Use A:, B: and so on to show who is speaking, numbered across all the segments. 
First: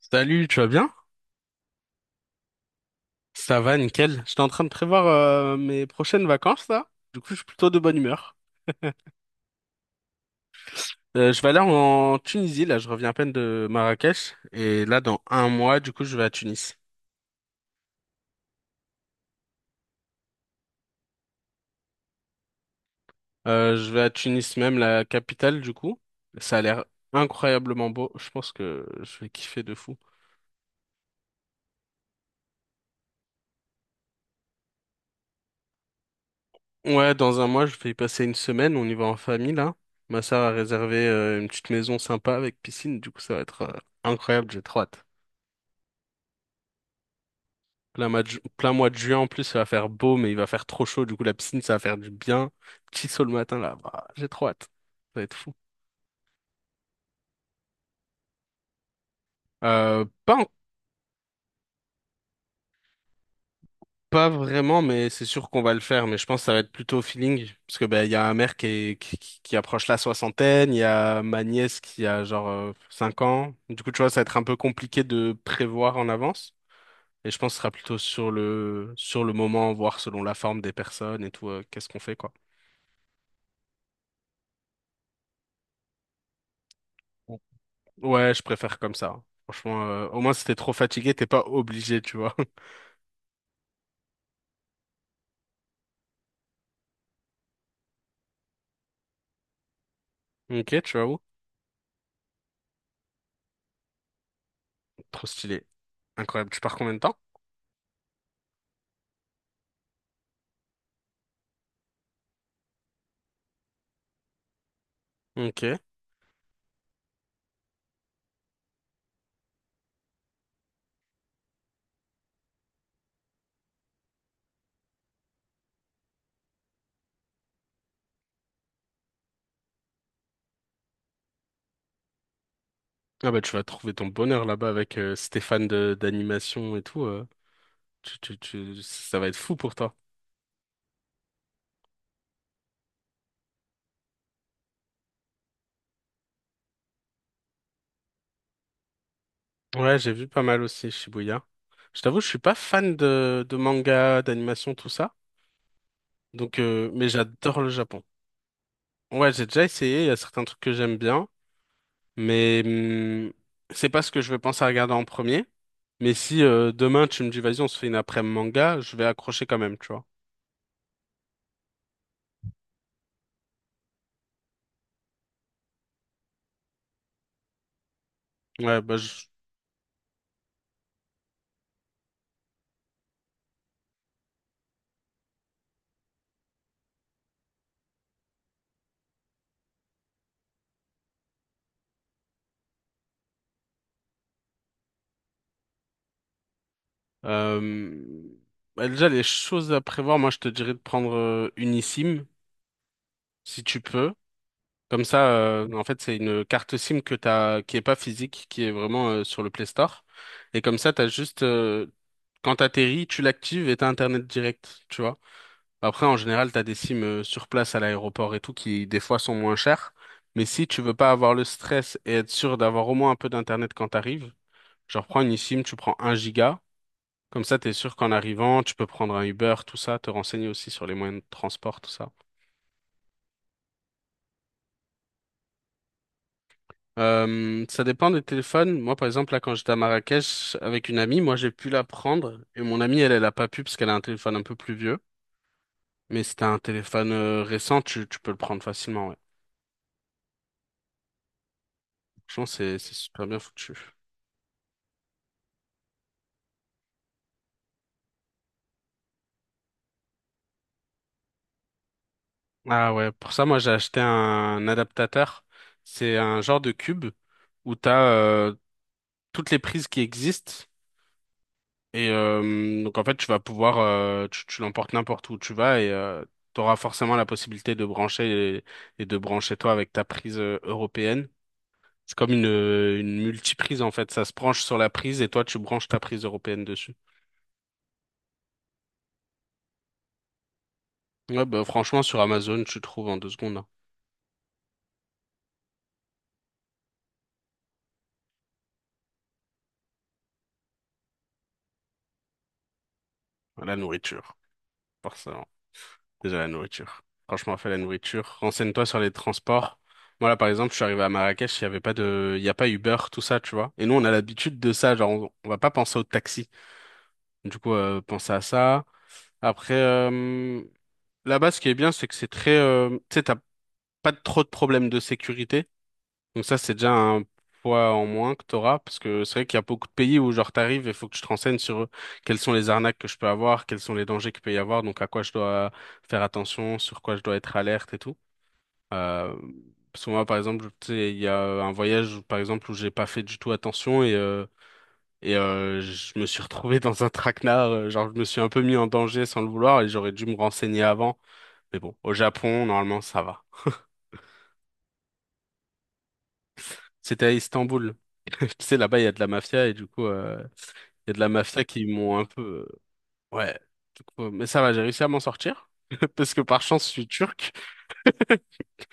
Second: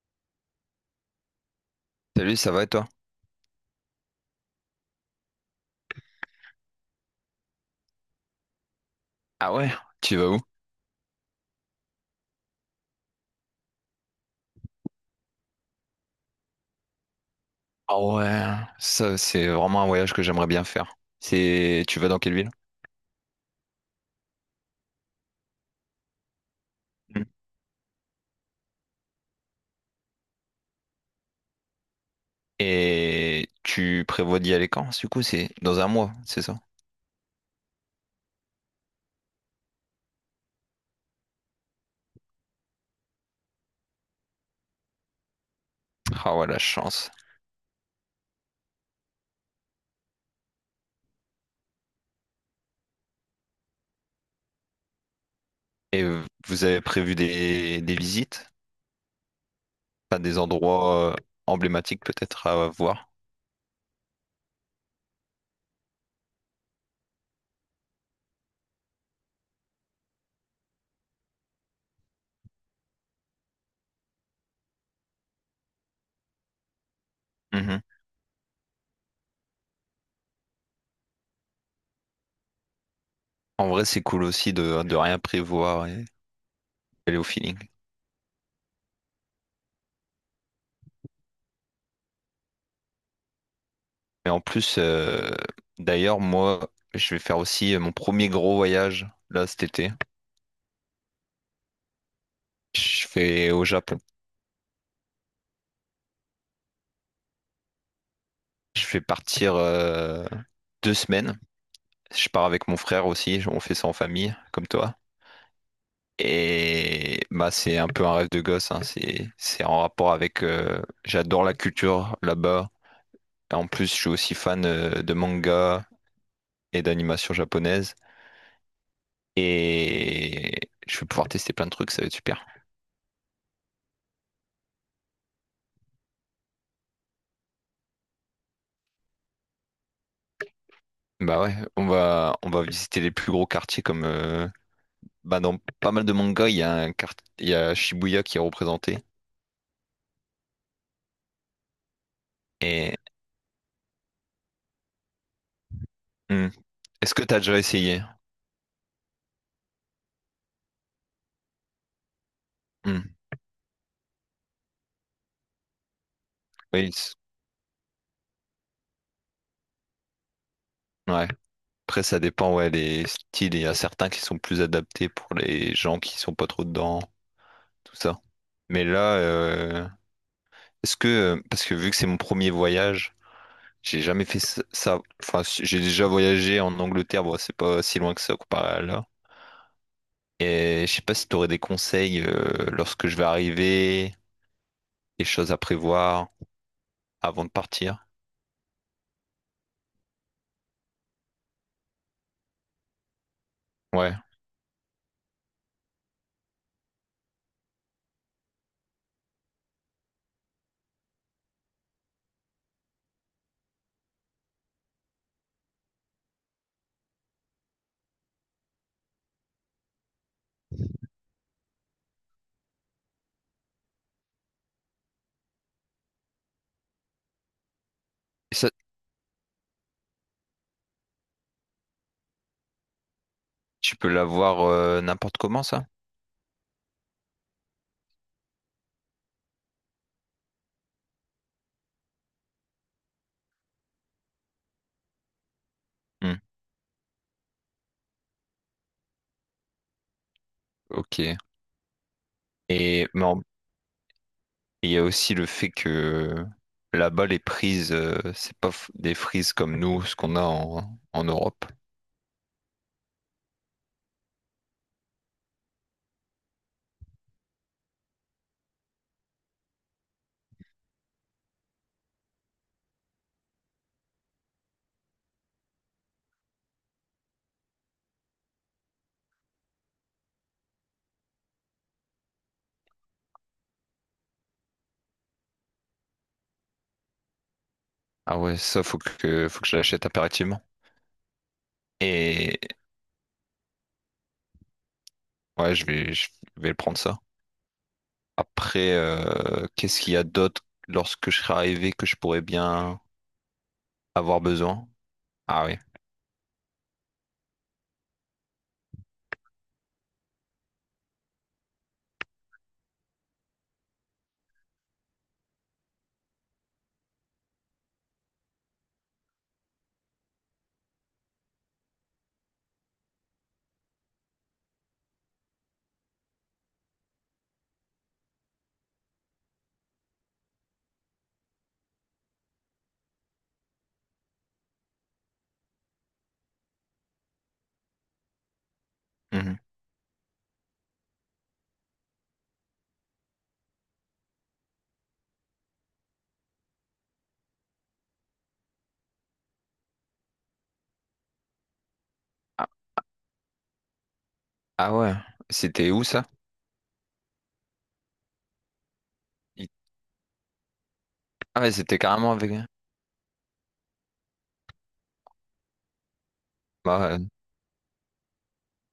A: Salut, tu vas bien?
B: Salut, ça va et toi?
A: Ça va, nickel. J'étais en train de prévoir mes prochaines vacances là. Du coup, je suis plutôt de bonne humeur.
B: Ah ouais, tu vas où?
A: Je vais aller en Tunisie là. Je reviens à peine de Marrakech et là, dans un mois, du coup, je vais à Tunis.
B: Ah ouais, ça c'est vraiment un voyage que j'aimerais bien faire. Tu vas dans quelle ville?
A: Je vais à Tunis même, la capitale du coup. Ça a l'air
B: Hmm.
A: incroyablement beau. Je pense que je vais kiffer de fou.
B: Et tu prévois d'y aller quand? Du coup, c'est dans un mois, c'est ça?
A: Ouais, dans un mois, je vais y passer une semaine. On y va en famille là. Ma sœur a réservé une petite maison sympa avec piscine. Du coup, ça va être incroyable. J'ai trop hâte.
B: Ah ouais, la chance.
A: Plein mois de juin en plus, ça va faire beau, mais il va faire trop chaud. Du coup, la piscine, ça va faire du bien. Petit saut le matin, là, bah, j'ai trop hâte. Ça va être fou.
B: Et vous avez prévu des visites?
A: Euh,
B: Pas
A: pas,
B: des
A: en-
B: endroits emblématiques peut-être à voir?
A: Pas vraiment, mais c'est sûr qu'on va le faire. Mais je pense que ça va être plutôt au feeling. Parce que ben, il y a ma mère qui, est- qui approche la soixantaine, il y a ma nièce qui a genre 5 ans. Du coup, tu vois, ça va être un peu compliqué de prévoir en avance. Et je pense que ce sera
B: Mhm.
A: plutôt sur sur le moment, voir selon la forme des personnes et tout, qu'est-ce qu'on fait, quoi.
B: En vrai, c'est cool aussi de rien prévoir et aller au feeling.
A: Ouais, je préfère comme ça. Franchement, au moins si t'es trop fatigué, t'es pas obligé, tu vois.
B: Et en plus, d'ailleurs, moi, je vais faire aussi mon premier gros voyage là cet été.
A: Ok, tu vas où?
B: Je fais au Japon.
A: Trop stylé. Incroyable. Tu pars combien de temps?
B: Je fais partir 2 semaines. Je pars avec mon frère aussi. On fait ça en famille, comme toi.
A: Ok.
B: Et bah c'est un peu un rêve de gosse, hein. C'est en rapport avec, j'adore la culture là-bas. Et en plus, je suis aussi fan de manga et d'animation japonaise. Et je vais pouvoir tester plein de trucs. Ça va être super.
A: Ah bah tu vas trouver ton bonheur là-bas avec Stéphane de d'animation et tout. Ça va être fou pour toi.
B: Bah ouais, on va visiter les plus gros quartiers comme, bah dans pas mal de mangas, il y a Shibuya qui est représenté.
A: Ouais, j'ai vu pas mal aussi Shibuya. Je t'avoue, je suis pas
B: Et
A: fan de manga, d'animation, tout ça.
B: hmm.
A: Donc, mais
B: Est-ce que tu as déjà
A: j'adore le
B: essayé?
A: Japon. Ouais, j'ai déjà essayé. Il y a certains trucs que j'aime bien, mais
B: Hmm.
A: c'est pas ce que je vais penser à regarder en premier. Mais si
B: Oui,
A: demain
B: c-
A: tu me dis vas-y on se fait une après-midi manga, je vais accrocher quand même, tu vois.
B: ouais. Après, ça dépend, ouais, les styles. Il y a certains qui sont plus adaptés pour les gens qui sont pas trop dedans, tout ça.
A: Ouais,
B: Mais
A: bah
B: là,
A: je...
B: est-ce que, parce que vu que c'est mon premier voyage, j'ai jamais fait ça. Enfin, si, j'ai déjà voyagé en Angleterre, bon, c'est pas si loin que ça comparé à là. Et je sais pas si tu aurais des conseils lorsque je vais arriver, des choses à prévoir avant de partir.
A: euh, bah, déjà les choses à prévoir, moi je te dirais de prendre une eSIM si tu peux.
B: Ouais.
A: Comme ça, en fait c'est une carte SIM que t'as, qui est pas physique, qui est vraiment sur le Play Store. Et comme ça t'as juste, quand t'atterris, tu l'actives et t'as Internet direct, tu vois. Après, en général, t'as des sims sur place à l'aéroport et tout qui, des fois, sont moins chers. Mais si tu veux pas avoir le stress et être sûr d'avoir au moins un peu d'internet quand t'arrives, genre prends une eSIM, tu prends un giga. Comme ça, t'es sûr qu'en
B: Et
A: arrivant,
B: ça,
A: tu peux prendre un Uber, tout ça, te renseigner aussi sur les moyens de transport, tout ça.
B: tu peux l'avoir n'importe comment, ça?
A: Ça dépend des téléphones. Moi, par exemple, là, quand j'étais à Marrakech avec une amie, moi, j'ai pu la prendre et mon amie, elle, elle a pas pu parce qu'elle a un téléphone un peu plus vieux. Mais si
B: Hmm.
A: t'as un téléphone récent, tu peux le prendre facilement, ouais.
B: Ok.
A: Franchement, c'est
B: Et mais
A: super bien
B: en-
A: foutu.
B: il y a aussi le fait que là-bas, les prises, c'est pas f- des frises comme nous, ce qu'on a en Europe.
A: Ah ouais, pour ça, moi j'ai acheté un adaptateur. C'est un genre de cube où t'as as euh, toutes les prises qui existent. Et donc en fait, tu vas pouvoir, tu l'emportes n'importe où tu vas et tu auras forcément la possibilité de brancher et de brancher toi avec ta prise européenne. C'est comme une multiprise en fait. Ça se branche sur la prise et toi, tu branches ta prise européenne dessus.
B: Ah ouais, ça, faut que je l'achète impérativement.
A: Ouais, bah, franchement, sur
B: Et
A: Amazon, tu trouves en deux secondes hein.
B: ouais, je vais prendre ça. Après, qu'est-ce qu'il y a d'autre lorsque je serai arrivé que je pourrais bien
A: La nourriture,
B: avoir besoin?
A: forcément.
B: Ah oui.
A: Déjà la nourriture. Franchement, fais la nourriture. Renseigne-toi sur les transports. Moi, là, par exemple, je suis arrivé à Marrakech, il y a pas Uber, tout ça, tu vois. Et nous, on a l'habitude de ça, genre, on va pas penser au taxi. Du coup, pense à ça. Après, là-bas, ce qui est bien, c'est que c'est très, tu sais, t'as pas trop de problèmes de sécurité. Donc ça, c'est déjà un poids en moins que t'auras, parce que c'est vrai qu'il y a beaucoup de pays où, genre, t'arrives et faut que tu te renseignes sur quelles sont les arnaques que je peux avoir, quels sont les dangers qu'il peut y avoir, donc à quoi je dois faire attention, sur quoi je dois être alerte et tout. Euh,
B: Mhm.
A: Parce que moi, par exemple, tu sais, il y a un voyage, par exemple, où j'ai pas fait du tout attention je me suis retrouvé dans un traquenard. Genre, je me suis un peu mis en danger sans le vouloir et j'aurais dû me renseigner avant. Mais bon, au Japon,
B: Ah,
A: normalement, ça va.
B: ah ouais, c'était où ça?
A: C'était à Istanbul. Tu sais, là-bas, il y a de la mafia
B: Il-
A: et du coup, il y a de la
B: Ah
A: mafia
B: ouais,
A: qui
B: c'était
A: m'ont un
B: carrément avec.
A: peu... Ouais. Du coup, mais ça va, j'ai réussi à m'en sortir. Parce que par chance, je
B: Bah
A: suis
B: ouais,
A: turc.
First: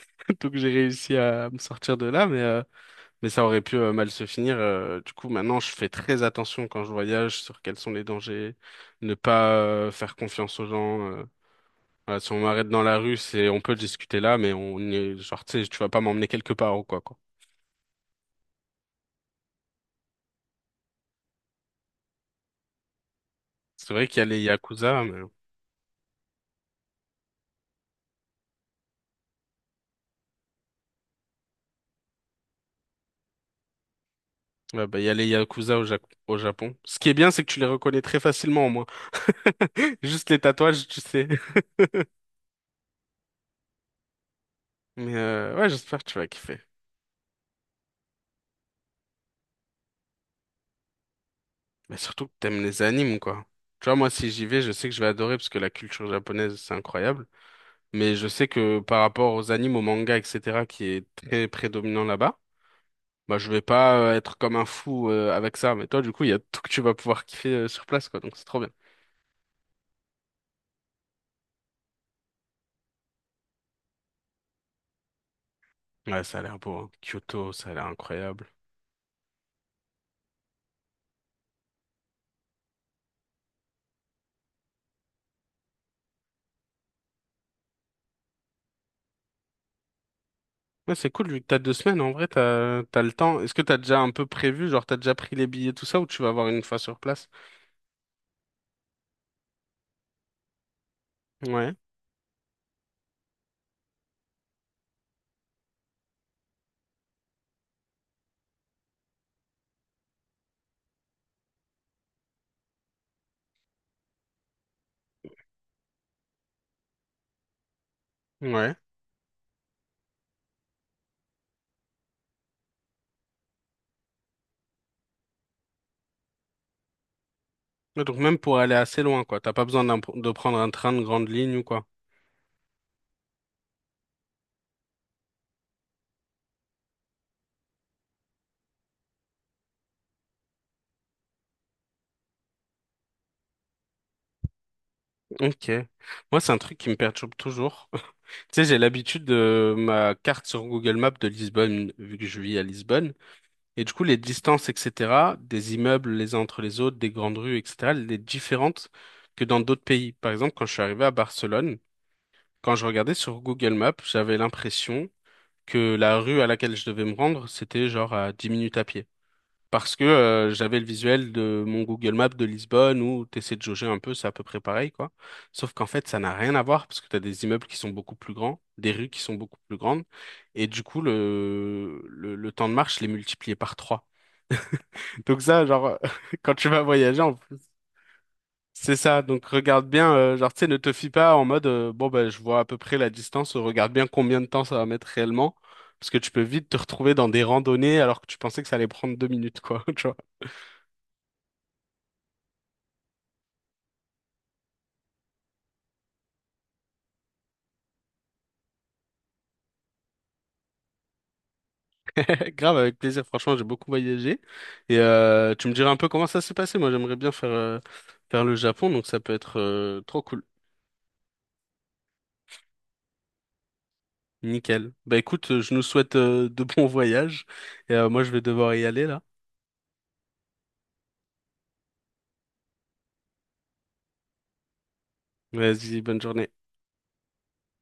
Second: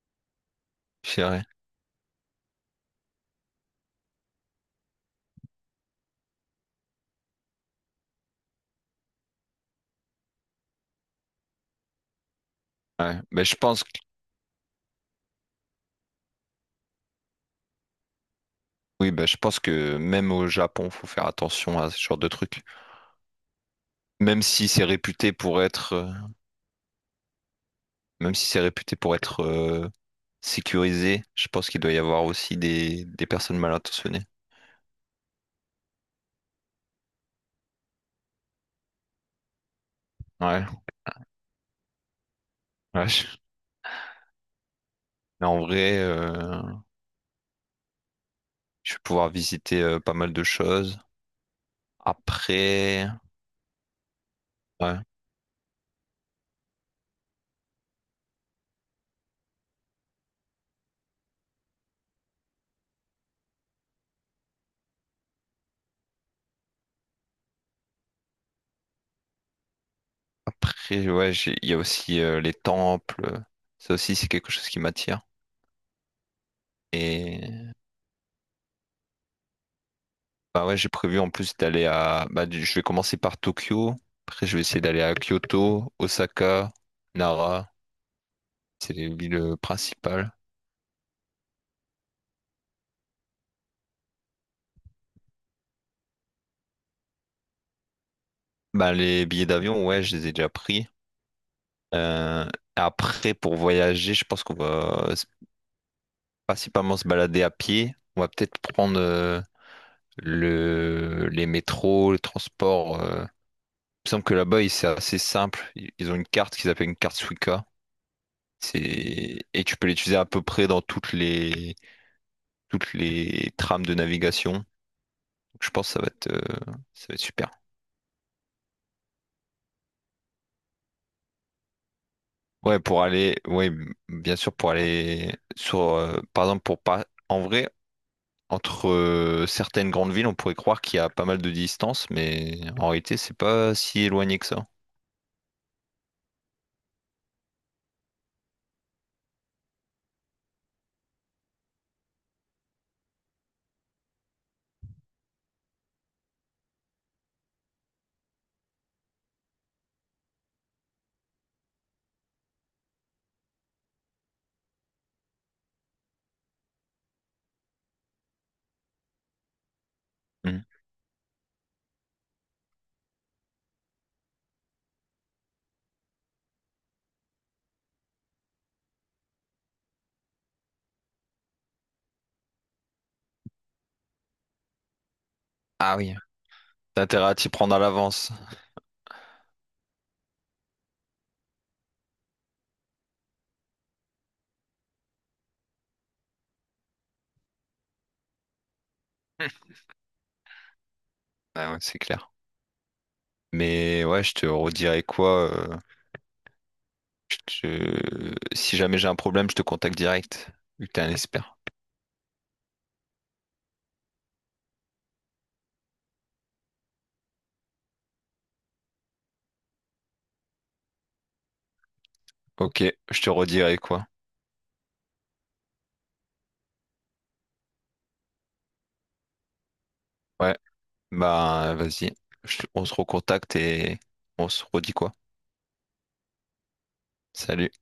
A: Donc, j'ai
B: je
A: réussi
B: dirais.
A: à me sortir de là. Mais ça aurait pu mal se finir. Du coup, maintenant, je fais très attention quand je voyage sur quels sont les dangers, ne pas faire confiance aux gens. Voilà, si on m'arrête dans la rue,
B: Ouais. Mais
A: c'est
B: je
A: on peut
B: pense,
A: discuter là, mais on est genre, tu sais, tu vas pas m'emmener quelque part ou quoi, quoi.
B: oui, bah, je pense que même au Japon, faut faire attention à ce genre de trucs.
A: C'est vrai qu'il y a
B: Même
A: les
B: si c'est
A: yakuza, mais
B: réputé pour être, euh, Même si c'est réputé pour être sécurisé, je pense qu'il doit y avoir aussi des personnes mal intentionnées.
A: ouais, bah, il y a les yakuza au Japon. Ce qui est bien, c'est que tu les reconnais très facilement, au moins. Juste les
B: Ouais,
A: tatouages, tu sais.
B: ouais, je-
A: Mais
B: Mais en
A: ouais,
B: vrai,
A: j'espère que tu vas kiffer.
B: je vais pouvoir visiter pas mal de choses.
A: Mais surtout que t'aimes les
B: Après,
A: animes, quoi. Tu vois, moi, si j'y vais, je sais que je
B: ouais,
A: vais adorer parce que la culture japonaise, c'est incroyable. Mais je sais que par rapport aux animes, aux mangas, etc., qui est très prédominant là-bas, bah je vais pas être comme un fou avec ça. Mais toi, du coup, il y a tout que tu vas pouvoir kiffer sur place, quoi. Donc c'est trop bien.
B: après, ouais, il y a aussi les temples. Ça aussi, c'est quelque chose qui m'attire.
A: Ouais, ça a l'air beau, hein. Kyoto, ça a l'air incroyable.
B: Bah ouais, j'ai prévu en plus d'aller à... Bah, du- je vais commencer par Tokyo, après je vais essayer d'aller à Kyoto, Osaka, Nara, c'est les villes principales.
A: Ouais, c'est cool, vu que t'as deux semaines, en vrai, t'as le temps. Est-ce que t'as déjà un peu prévu, genre t'as déjà pris les billets, tout ça, ou tu vas avoir une fois sur place?
B: Bah les billets d'avion, ouais, je les ai déjà pris.
A: Ouais,
B: Euh, Après, pour voyager, je pense qu'on principalement se balader à pied. On va peut-être prendre le... les métros, le transport. Il me semble que là-bas, c'est assez simple. Ils ont une carte qu'ils appellent une carte Suica.
A: ouais.
B: C'est... Et tu peux l'utiliser à peu près dans toutes les trames de navigation. Donc, je pense que ça va être super.
A: Ouais, donc même pour aller assez loin, quoi. T'as pas besoin de prendre un train de grande ligne ou quoi.
B: Ouais, pour aller, ouais, m- bien sûr, pour aller sur, par exemple, pour pas, en vrai, entre certaines grandes villes, on pourrait croire qu'il y a pas mal de distance, mais en réalité, c'est pas si éloigné que ça.
A: Ok. Moi, c'est un truc qui me perturbe toujours. Tu sais, j'ai l'habitude de ma carte sur Google Maps de Lisbonne, vu que je vis à Lisbonne. Et du coup, les distances, etc., des immeubles les uns entre les autres, des grandes rues, etc., elles sont différentes que dans d'autres pays. Par exemple, quand je suis arrivé à Barcelone, quand je regardais sur Google Maps, j'avais l'impression que la rue à laquelle je devais me rendre, c'était genre à 10 minutes à pied parce que
B: Mhm.
A: j'avais le visuel de mon Google Maps de Lisbonne où t'essaies de jauger un peu, c'est à peu près pareil, quoi. Sauf qu'en fait, ça n'a rien à voir parce que t'as des immeubles qui sont beaucoup plus grands, des rues qui sont beaucoup plus grandes, et du coup, le temps de marche, je l'ai multiplié par trois. Donc ça,
B: Ah
A: genre,
B: oui,
A: quand tu vas
B: t'as
A: voyager,
B: intérêt
A: en
B: à t'y
A: plus,
B: prendre à l'avance.
A: c'est ça. Donc regarde bien, genre, tu sais, ne te fie pas en mode, bon, ben, je vois à peu près la distance, regarde bien combien de temps ça va mettre réellement. Parce que tu peux vite te retrouver dans des randonnées alors que tu pensais que ça allait prendre 2 minutes, quoi. Tu vois.
B: Ah ouais, c'est clair. Mais ouais, je te redirai quoi. Je te- Si jamais j'ai un problème, je te contacte direct, vu que t'es un expert.
A: Grave, avec plaisir. Franchement, j'ai beaucoup voyagé. Et tu me diras un peu comment ça s'est passé. Moi, j'aimerais bien faire, faire le Japon, donc ça peut être trop cool.
B: Ok, je te redirai quoi.
A: Nickel. Bah écoute, je nous souhaite de bons voyages. Et moi, je vais devoir y aller là.
B: Ouais. Bah, vas-y. Je- On se recontacte et on se redit quoi.
A: Vas-y, bonne journée.
B: Salut.